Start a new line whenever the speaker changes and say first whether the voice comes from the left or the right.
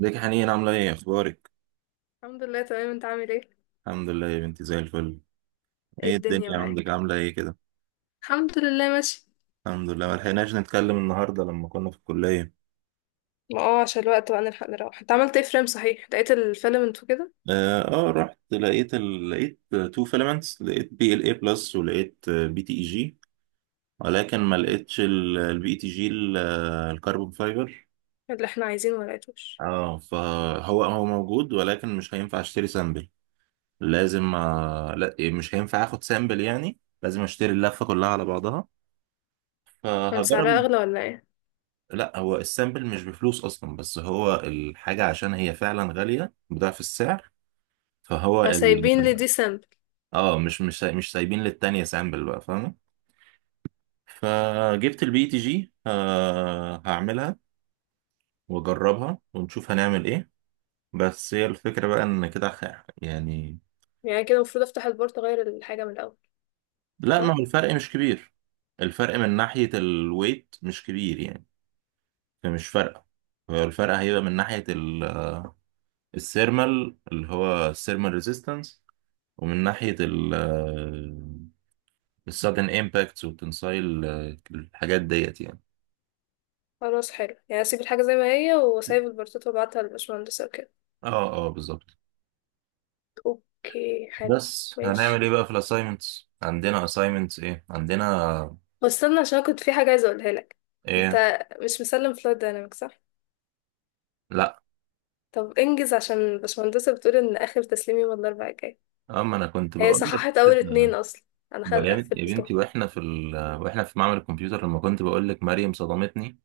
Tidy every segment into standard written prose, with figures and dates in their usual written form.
right: ازيك يا حنين عاملة ايه اخبارك؟
left: الحمد لله تمام، انت عامل ايه؟
right: الحمد لله يا بنتي زي الفل.
left: ايه
right: ايه
left: الدنيا
right: الدنيا عندك
left: معاك؟
right: عاملة ايه كده؟
left: الحمد لله ماشي.
right: الحمد لله ملحقناش نتكلم النهاردة لما كنا في الكلية.
left: ما اه عشان الوقت بقى نلحق نروح. انت عملت ايه؟ فريم، صحيح؟ لقيت الفيلم انتو كده؟
right: رحت لقيت تو فيلمنتس، لقيت بي ال اي بلس ولقيت بي تي اي جي، ولكن ما لقيتش البي تي جي الكربون فايبر.
left: اللي احنا عايزينه ما لقيتوش؟
right: اه فهو هو موجود ولكن مش هينفع اشتري سامبل. لازم لا، مش هينفع اخد سامبل، يعني لازم اشتري اللفة كلها على بعضها،
left: كان سعرها
right: فهجرب.
left: اغلى ولا ايه؟
right: لا، هو السامبل مش بفلوس اصلا، بس هو الحاجه عشان هي فعلا غاليه بضعف السعر، فهو
left: فسايبين لي دي سامبل؟
right: اه مش سايبين للتانية سامبل بقى، فاهمه. فجبت البي تي جي، هعملها واجربها ونشوف هنعمل ايه. بس هي الفكره بقى ان كده يعني،
left: يعني كده المفروض افتح البورت اغير الحاجه من الاول.
right: لا، ما هو
left: صح.
right: الفرق مش كبير. الفرق من ناحيه الويت مش كبير يعني، فمش فارقه. هو الفرق هيبقى من ناحيه السيرمال، اللي هو السيرمال ريزيستنس، ومن ناحية ال السادن امباكتس والتنسايل، الحاجات ديت يعني.
left: خلاص، حلو. يعني اسيب الحاجه زي ما هي واسيب البورتات وابعتها للبشمهندس وكده.
right: اه بالظبط.
left: اوكي، حلو.
right: بس هنعمل
left: ماشي.
right: ايه بقى، في الاساينمنتس عندنا اساينمنتس ايه عندنا؟
left: بس استنى عشان كنت في حاجه عايزه اقولها لك.
right: ايه؟
left: انت مش مسلم فلايت دايناميك، صح؟
right: لا،
left: طب انجز عشان البشمهندسة بتقول ان اخر تسليم يوم الاربعاء الجاي.
right: اما انا كنت
left: هي
right: بقول لك
left: صححت اول
right: كده.
left: اتنين اصلا. انا
right: يا بنتي،
left: قفلتهم.
right: واحنا في واحنا في معمل الكمبيوتر لما كنت بقول لك مريم صدمتني،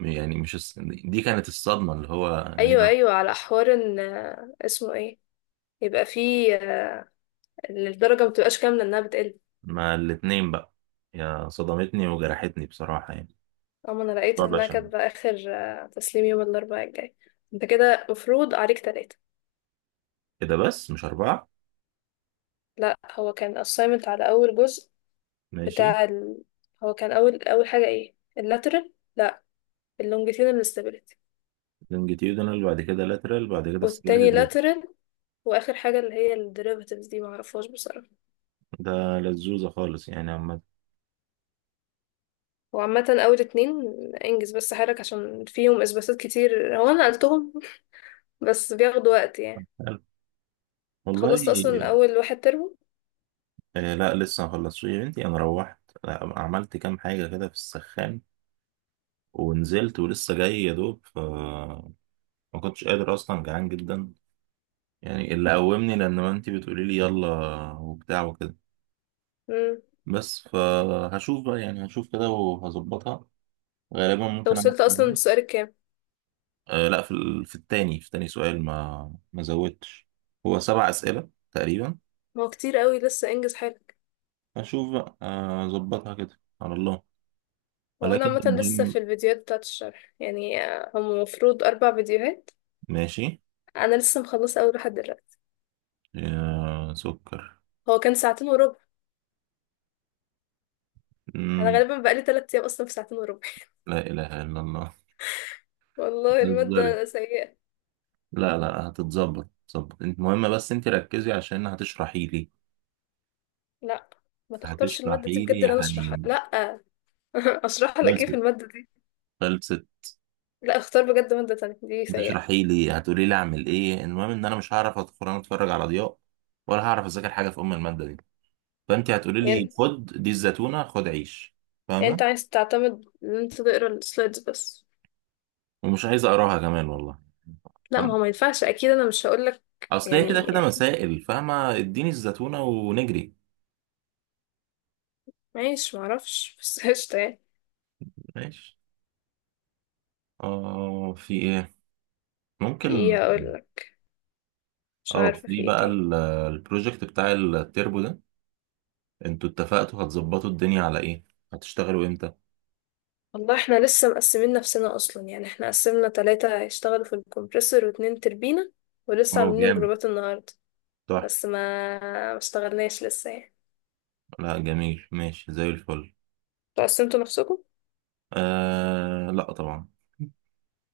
right: يعني مش دي كانت الصدمة، اللي هو ان هي
left: ايوه ايوه، على حوار ان اسمه ايه، يبقى فيه، ان الدرجه ما بتبقاش كامله، انها بتقل.
right: ما الاتنين بقى، يا صدمتني وجرحتني بصراحة يعني.
left: اما انا لقيت
right: طب
left: انها
right: عشان
left: كاتبه اخر تسليم يوم الاربعاء الجاي. انت كده مفروض عليك تلاتة.
right: كده، بس مش أربعة.
left: لا، هو كان assignment على اول جزء.
right: ماشي.
left: بتاع ال... هو كان اول، اول حاجه ايه؟ اللاترال، لا، اللونجيتيودينال stability.
right: لونجيتيودنال، بعد كده لاترال، بعد كده
left: والتاني
right: ستريلاتد ريجن.
left: lateral. واخر حاجه اللي هي الديريفاتيفز دي معرفهاش بصراحه.
right: ده لزوزة خالص يعني عامة.
left: وعامة أول اتنين انجز بس حالك عشان فيهم إثباتات كتير. هو أنا نقلتهم بس بياخدوا وقت يعني.
right: حلو. والله،
left: خلصت أصلا أول واحد ترم.
right: لا، لسه ما خلصتش يا بنتي، انا روحت، عملت كام حاجة كده في السخان، ونزلت ولسه جاي يا دوب، ف ما كنتش قادر اصلا، جعان جدا يعني، اللي قومني لان ما انتي بتقولي لي يلا وبتاع وكده.
left: مم.
right: بس فهشوف بقى يعني، هشوف كده وهظبطها، غالبا
left: أنت
right: ممكن اعمل
left: وصلت أصلا
right: كمية.
left: للسؤال الكام؟
right: لا، في في التاني في تاني سؤال، ما زودتش. هو سبع أسئلة تقريبا.
left: ما هو كتير قوي، لسه انجز حالك.
right: أشوف بقى، أظبطها كده على الله.
left: وأنا
right: ولكن
left: عامة لسه في
right: المهم،
left: الفيديوهات بتاعة الشرح يعني هم المفروض 4 فيديوهات.
right: ماشي.
left: أنا لسه مخلصة أول واحد دلوقتي.
right: يا سكر.
left: هو كان 2:15. أنا
right: مم.
left: غالبا بقالي 3 أيام أصلا في 2:15.
right: لا إله إلا الله.
left: والله
right: بتهزري؟
left: المادة سيئة.
right: لا، تظبط، انت مهمة، بس انت ركزي عشان هتشرحي لي.
left: لأ، ما تختارش المادة دي
right: هتشرحي
left: بجد،
right: لي يا
left: اللي أنا أشرحها
right: حنين.
left: لأ. أشرح لك
right: خلصت،
left: إيه في المادة؟
right: خلصت.
left: لا، اختار بجد مادة تانية، دي سيئة.
right: هتشرحي لي، هتقولي لي اعمل ايه، المهم ان انا مش هعرف ادخل، انا اتفرج على ضياء، ولا هعرف اذاكر حاجة في ام المادة دي، فانت هتقولي لي
left: يعني،
right: خد دي الزيتونه خد عيش،
left: يعني انت
right: فاهمه.
left: عايز تعتمد ان انت تقرا السلايدز بس؟
right: ومش عايز اقراها كمان والله.
left: لا، ما هو
right: فاهم.
left: ما ينفعش اكيد، انا مش هقولك
right: اصل هي كده
left: يعني.
right: كده مسائل، فاهمه، اديني الزيتونه ونجري.
left: ماشي، معرفش بس. قشطة يعني.
right: ماشي. اه في ايه،
left: في
right: ممكن،
left: ايه هقولك؟ مش
right: اه
left: عارفة
right: في
left: في ايه
right: بقى
left: تاني.
right: البروجكت بتاع التربو ده، انتوا اتفقتوا هتظبطوا الدنيا على ايه؟ هتشتغلوا امتى؟
left: والله احنا لسه مقسمين نفسنا اصلا يعني، احنا قسمنا 3 هيشتغلوا في الكمبريسور واتنين تربينة. ولسه
right: اه
left: عاملين
right: جامد،
left: جروبات النهاردة.
right: تحفه.
left: بس ما اشتغلناش لسه يعني.
right: لا، جميل، ماشي زي الفل.
left: انتوا قسمتوا نفسكم؟
right: لا، طبعا.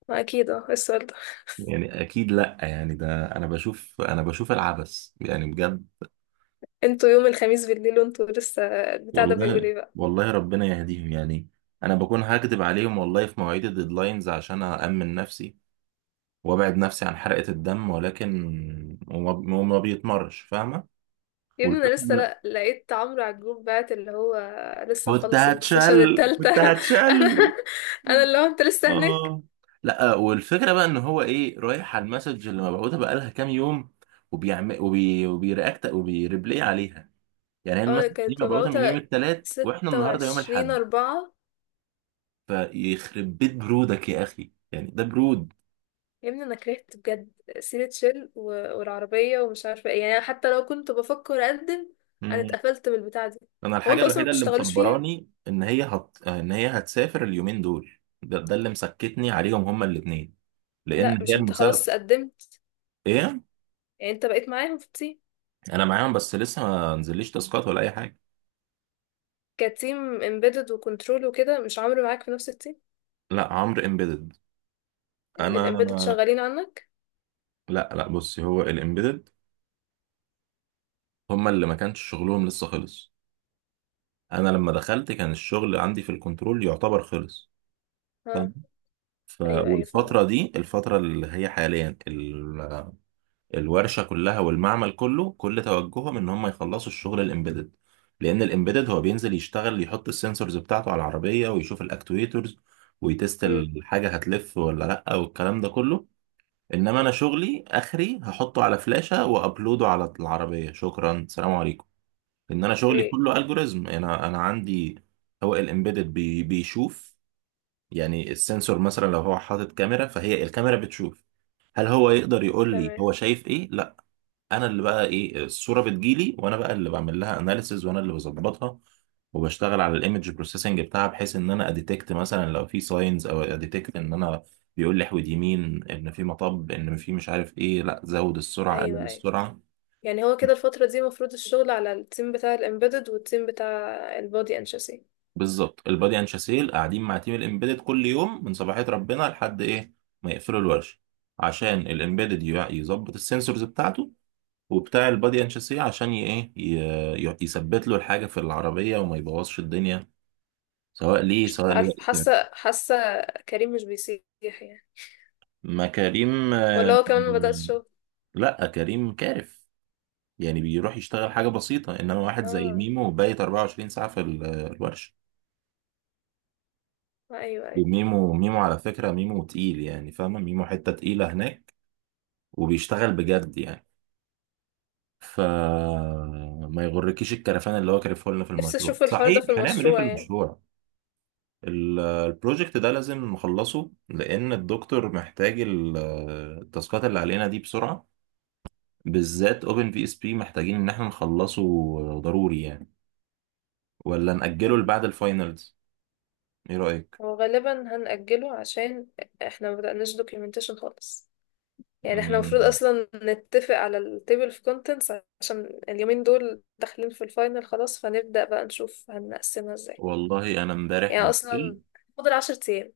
left: ما اكيد اه، إيه السؤال ده؟
right: يعني اكيد، لا يعني ده انا بشوف العبث يعني بجد.
left: انتوا يوم الخميس بالليل وانتوا لسه، البتاع ده بيقول
right: والله
left: ايه بقى.
right: والله ربنا يهديهم يعني، انا بكون هكدب عليهم والله في مواعيد الديدلاينز عشان أأمن نفسي وابعد نفسي عن حرقة الدم، ولكن وما وما بيتمرش، فاهمة.
left: يا ابني
right: والفكرة
left: انا لسه لقيت عمرو على الجروب بعت اللي هو لسه مخلص السيشن التالتة.
right: كنت
left: انا
right: هتشل.
left: انا اللي هو انت لسه هناك.
right: اه لا، والفكرة بقى ان هو ايه، رايح على المسج اللي مبعوثة بقالها كام يوم، وبيعمل وبيرياكت وبيريبلاي عليها. يعني هي
left: اه
right: المسج دي
left: كانت
right: مبعوثة من يوم
left: مبعوثة
right: الثلاث واحنا
left: ستة
right: النهارده يوم
left: وعشرين
right: الاحد،
left: أربعة
right: فيخرب بيت برودك يا اخي، يعني ده برود.
left: يا ابني انا كرهت بجد سيرة شيل و... والعربية ومش عارفة ايه يعني. أنا حتى لو كنت بفكر اقدم انا
right: مم.
left: اتقفلت بالبتاعة دي.
right: انا
left: هو
right: الحاجه
left: انتوا اصلا ما
right: الوحيده اللي
left: بتشتغلوش فيها؟
right: مصبراني ان هي ان هي هتسافر اليومين دول. ده اللي مسكتني عليهم، هما الاثنين،
left: لا،
right: لان هي
left: مش انت
right: المسابقه.
left: خلاص قدمت؟
right: ايه؟
left: يعني انت بقيت معاهم في التيم؟
right: انا معاهم، بس لسه ما نزليش تاسكات ولا اي حاجه.
left: كتيم امبيدد وكنترول وكده، مش عمرو معاك في نفس التيم؟
right: لا، عمرو امبيدد.
left: الامبيدد
right: انا
left: شغالين عنك؟
right: لا بصي، هو الامبيدد هما اللي ما كانش شغلهم لسه خلص. انا لما دخلت كان الشغل عندي في الكنترول يعتبر خلص،
left: آه.
right: فاهم.
left: ايوه ايوه، فاهمة.
right: والفتره دي، الفتره اللي هي حاليا، الورشه كلها والمعمل كله كل توجههم ان هم يخلصوا الشغل الامبيدد، لان الامبيدد هو بينزل يشتغل، يحط السنسورز بتاعته على العربيه ويشوف الاكتويترز، ويتست
left: امم.
right: الحاجه هتلف ولا لا، والكلام ده كله. انما انا شغلي اخري، هحطه على فلاشه وابلوده على العربيه، شكرا، سلام عليكم. ان انا شغلي
left: ايه؟
right: كله الجوريزم، انا عندي. هو الامبيدد بيشوف، يعني السنسور مثلا لو هو حاطط كاميرا، فهي الكاميرا بتشوف. هل هو يقدر يقول لي
left: تمام.
right: هو شايف ايه؟ لا. انا اللي بقى ايه، الصوره بتجيلي، وانا بقى اللي بعمل لها اناليسز، وانا اللي بظبطها وبشتغل على الايمج بروسيسنج بتاعها، بحيث ان انا اديتكت مثلا لو في ساينز، او اديتكت ان انا بيقول لي احود يمين، ان في مطب، ان في مش عارف ايه، لا زود السرعه،
left: ايوه
right: قلل
left: ايوه،
right: السرعه.
left: يعني هو كده الفترة دي المفروض الشغل على التيم بتاع الامبيدد والتيم بتاع البودي انشاسي.
right: بالظبط، البادي اند شاسيل قاعدين مع تيم الامبيدد كل يوم من صباحيه ربنا لحد ايه ما يقفلوا الورشه، عشان الامبيدد يظبط السنسورز بتاعته، وبتاع البادي اند شاسيه عشان يثبت له الحاجه في العربيه وما يبوظش الدنيا، سواء ليه سواء
left: عارف،
right: لوائل كمان.
left: حاسة حاسة. كريم مش بيسيح يعني،
right: ما كريم،
left: ولا هو كمان ما بدأش شغل؟
right: لا كريم كارف، يعني بيروح يشتغل حاجة بسيطة، انما واحد زي
left: اه.
right: ميمو بايت 24 ساعة في الورشة.
left: ايوه ايوه.
right: وميمو ميمو على فكرة، ميمو تقيل يعني، فاهمة، ميمو حتة تقيلة هناك، وبيشتغل بجد يعني، فما يغركيش الكرفان اللي هو كرفه لنا في
left: نفسي
right: المشروع.
left: اشوف الحوار ده في
right: صحيح، هنعمل ايه في
left: المشروع يعني.
right: المشروع؟ البروجكت ده لازم نخلصه، لان الدكتور محتاج التاسكات اللي علينا دي بسرعة، بالذات اوبن في اس بي محتاجين ان احنا نخلصه، ضروري يعني، ولا نأجله لبعد الفاينلز؟ ايه رأيك؟
left: هو غالبا هنأجله عشان احنا ما بدأناش دوكيومنتيشن خالص. يعني احنا المفروض
right: مم.
left: اصلا نتفق على التيبل اوف كونتنتس عشان اليومين دول داخلين في الفاينل خلاص، فنبدأ بقى نشوف هنقسمها ازاي.
right: والله انا امبارح
left: يعني
right: بالليل،
left: اصلا فاضل 10 ايام.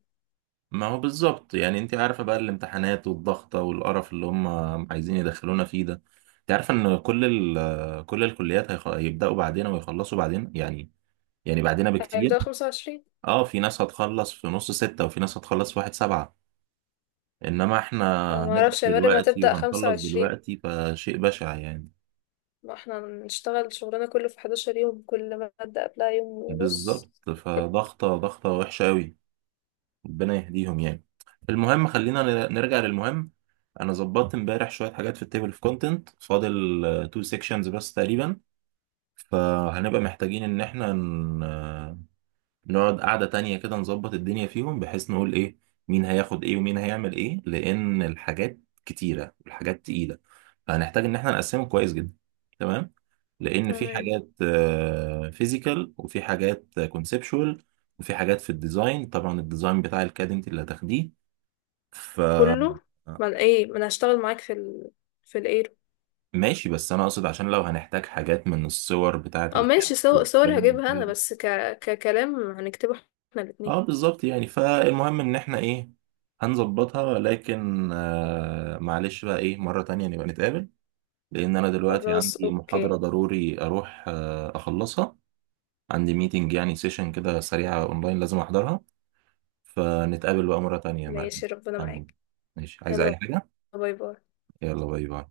right: ما هو بالظبط يعني، انت عارفة بقى الامتحانات والضغطة والقرف اللي هم عايزين يدخلونا فيه ده. انت عارفة ان كل كل الكليات هيبدأوا بعدين ويخلصوا بعدين يعني، يعني بعدنا بكتير.
left: هيبدأوا 25.
right: اه في ناس هتخلص في نص ستة، وفي ناس هتخلص في واحد سبعة، انما احنا
left: انا
right: هنبدأ
left: معرفش يا مريم،
right: دلوقتي
left: هتبدأ خمسة
right: وهنخلص
left: وعشرين
right: دلوقتي، فشيء بشع يعني.
left: ما احنا هنشتغل شغلنا كله في 11 يوم، كل مادة قبلها يوم ونص.
right: بالظبط، فضغطة ضغطة وحشة أوي، ربنا يهديهم يعني. المهم، خلينا نرجع للمهم. أنا ظبطت امبارح شوية حاجات في التيبل في كونتنت، فاضل تو سيكشنز بس تقريبا، فهنبقى محتاجين إن احنا نقعد قعدة تانية كده، نظبط الدنيا فيهم بحيث نقول ايه، مين هياخد ايه ومين هيعمل ايه، لان الحاجات كتيرة والحاجات تقيلة، فهنحتاج ان احنا نقسمه كويس جدا. تمام. لان في
left: تمام.
right: حاجات فيزيكال، وفي حاجات كونسبشوال، وفي حاجات في الديزاين، طبعا الديزاين بتاع الكاد انت اللي هتاخديه، ف
left: كله. ما أنا ايه، ما انا هشتغل معاك في ال... في الايرو.
right: ماشي. بس انا اقصد عشان لو هنحتاج حاجات من الصور بتاعة
left: اه
right: الكاد
left: ماشي، صور صور
right: والكلام
left: هجيبها
right: ده.
left: انا بس ك... ككلام هنكتبه احنا الاتنين.
right: اه بالظبط، يعني فالمهم ان احنا ايه، هنظبطها، لكن معلش بقى ايه، مرة تانية نبقى نتقابل، لان انا دلوقتي
left: خلاص
right: عندي محاضرة
left: اوكي.
right: ضروري اروح اخلصها، عندي ميتنج يعني، سيشن كده سريعة اونلاين، لازم احضرها، فنتقابل بقى مرة تانية يا مريم.
left: ماشي ربنا
right: تمام.
left: معاك.
right: ماشي، عايز اي
left: يلا
right: حاجة؟
left: باي باي.
right: يلا باي باي.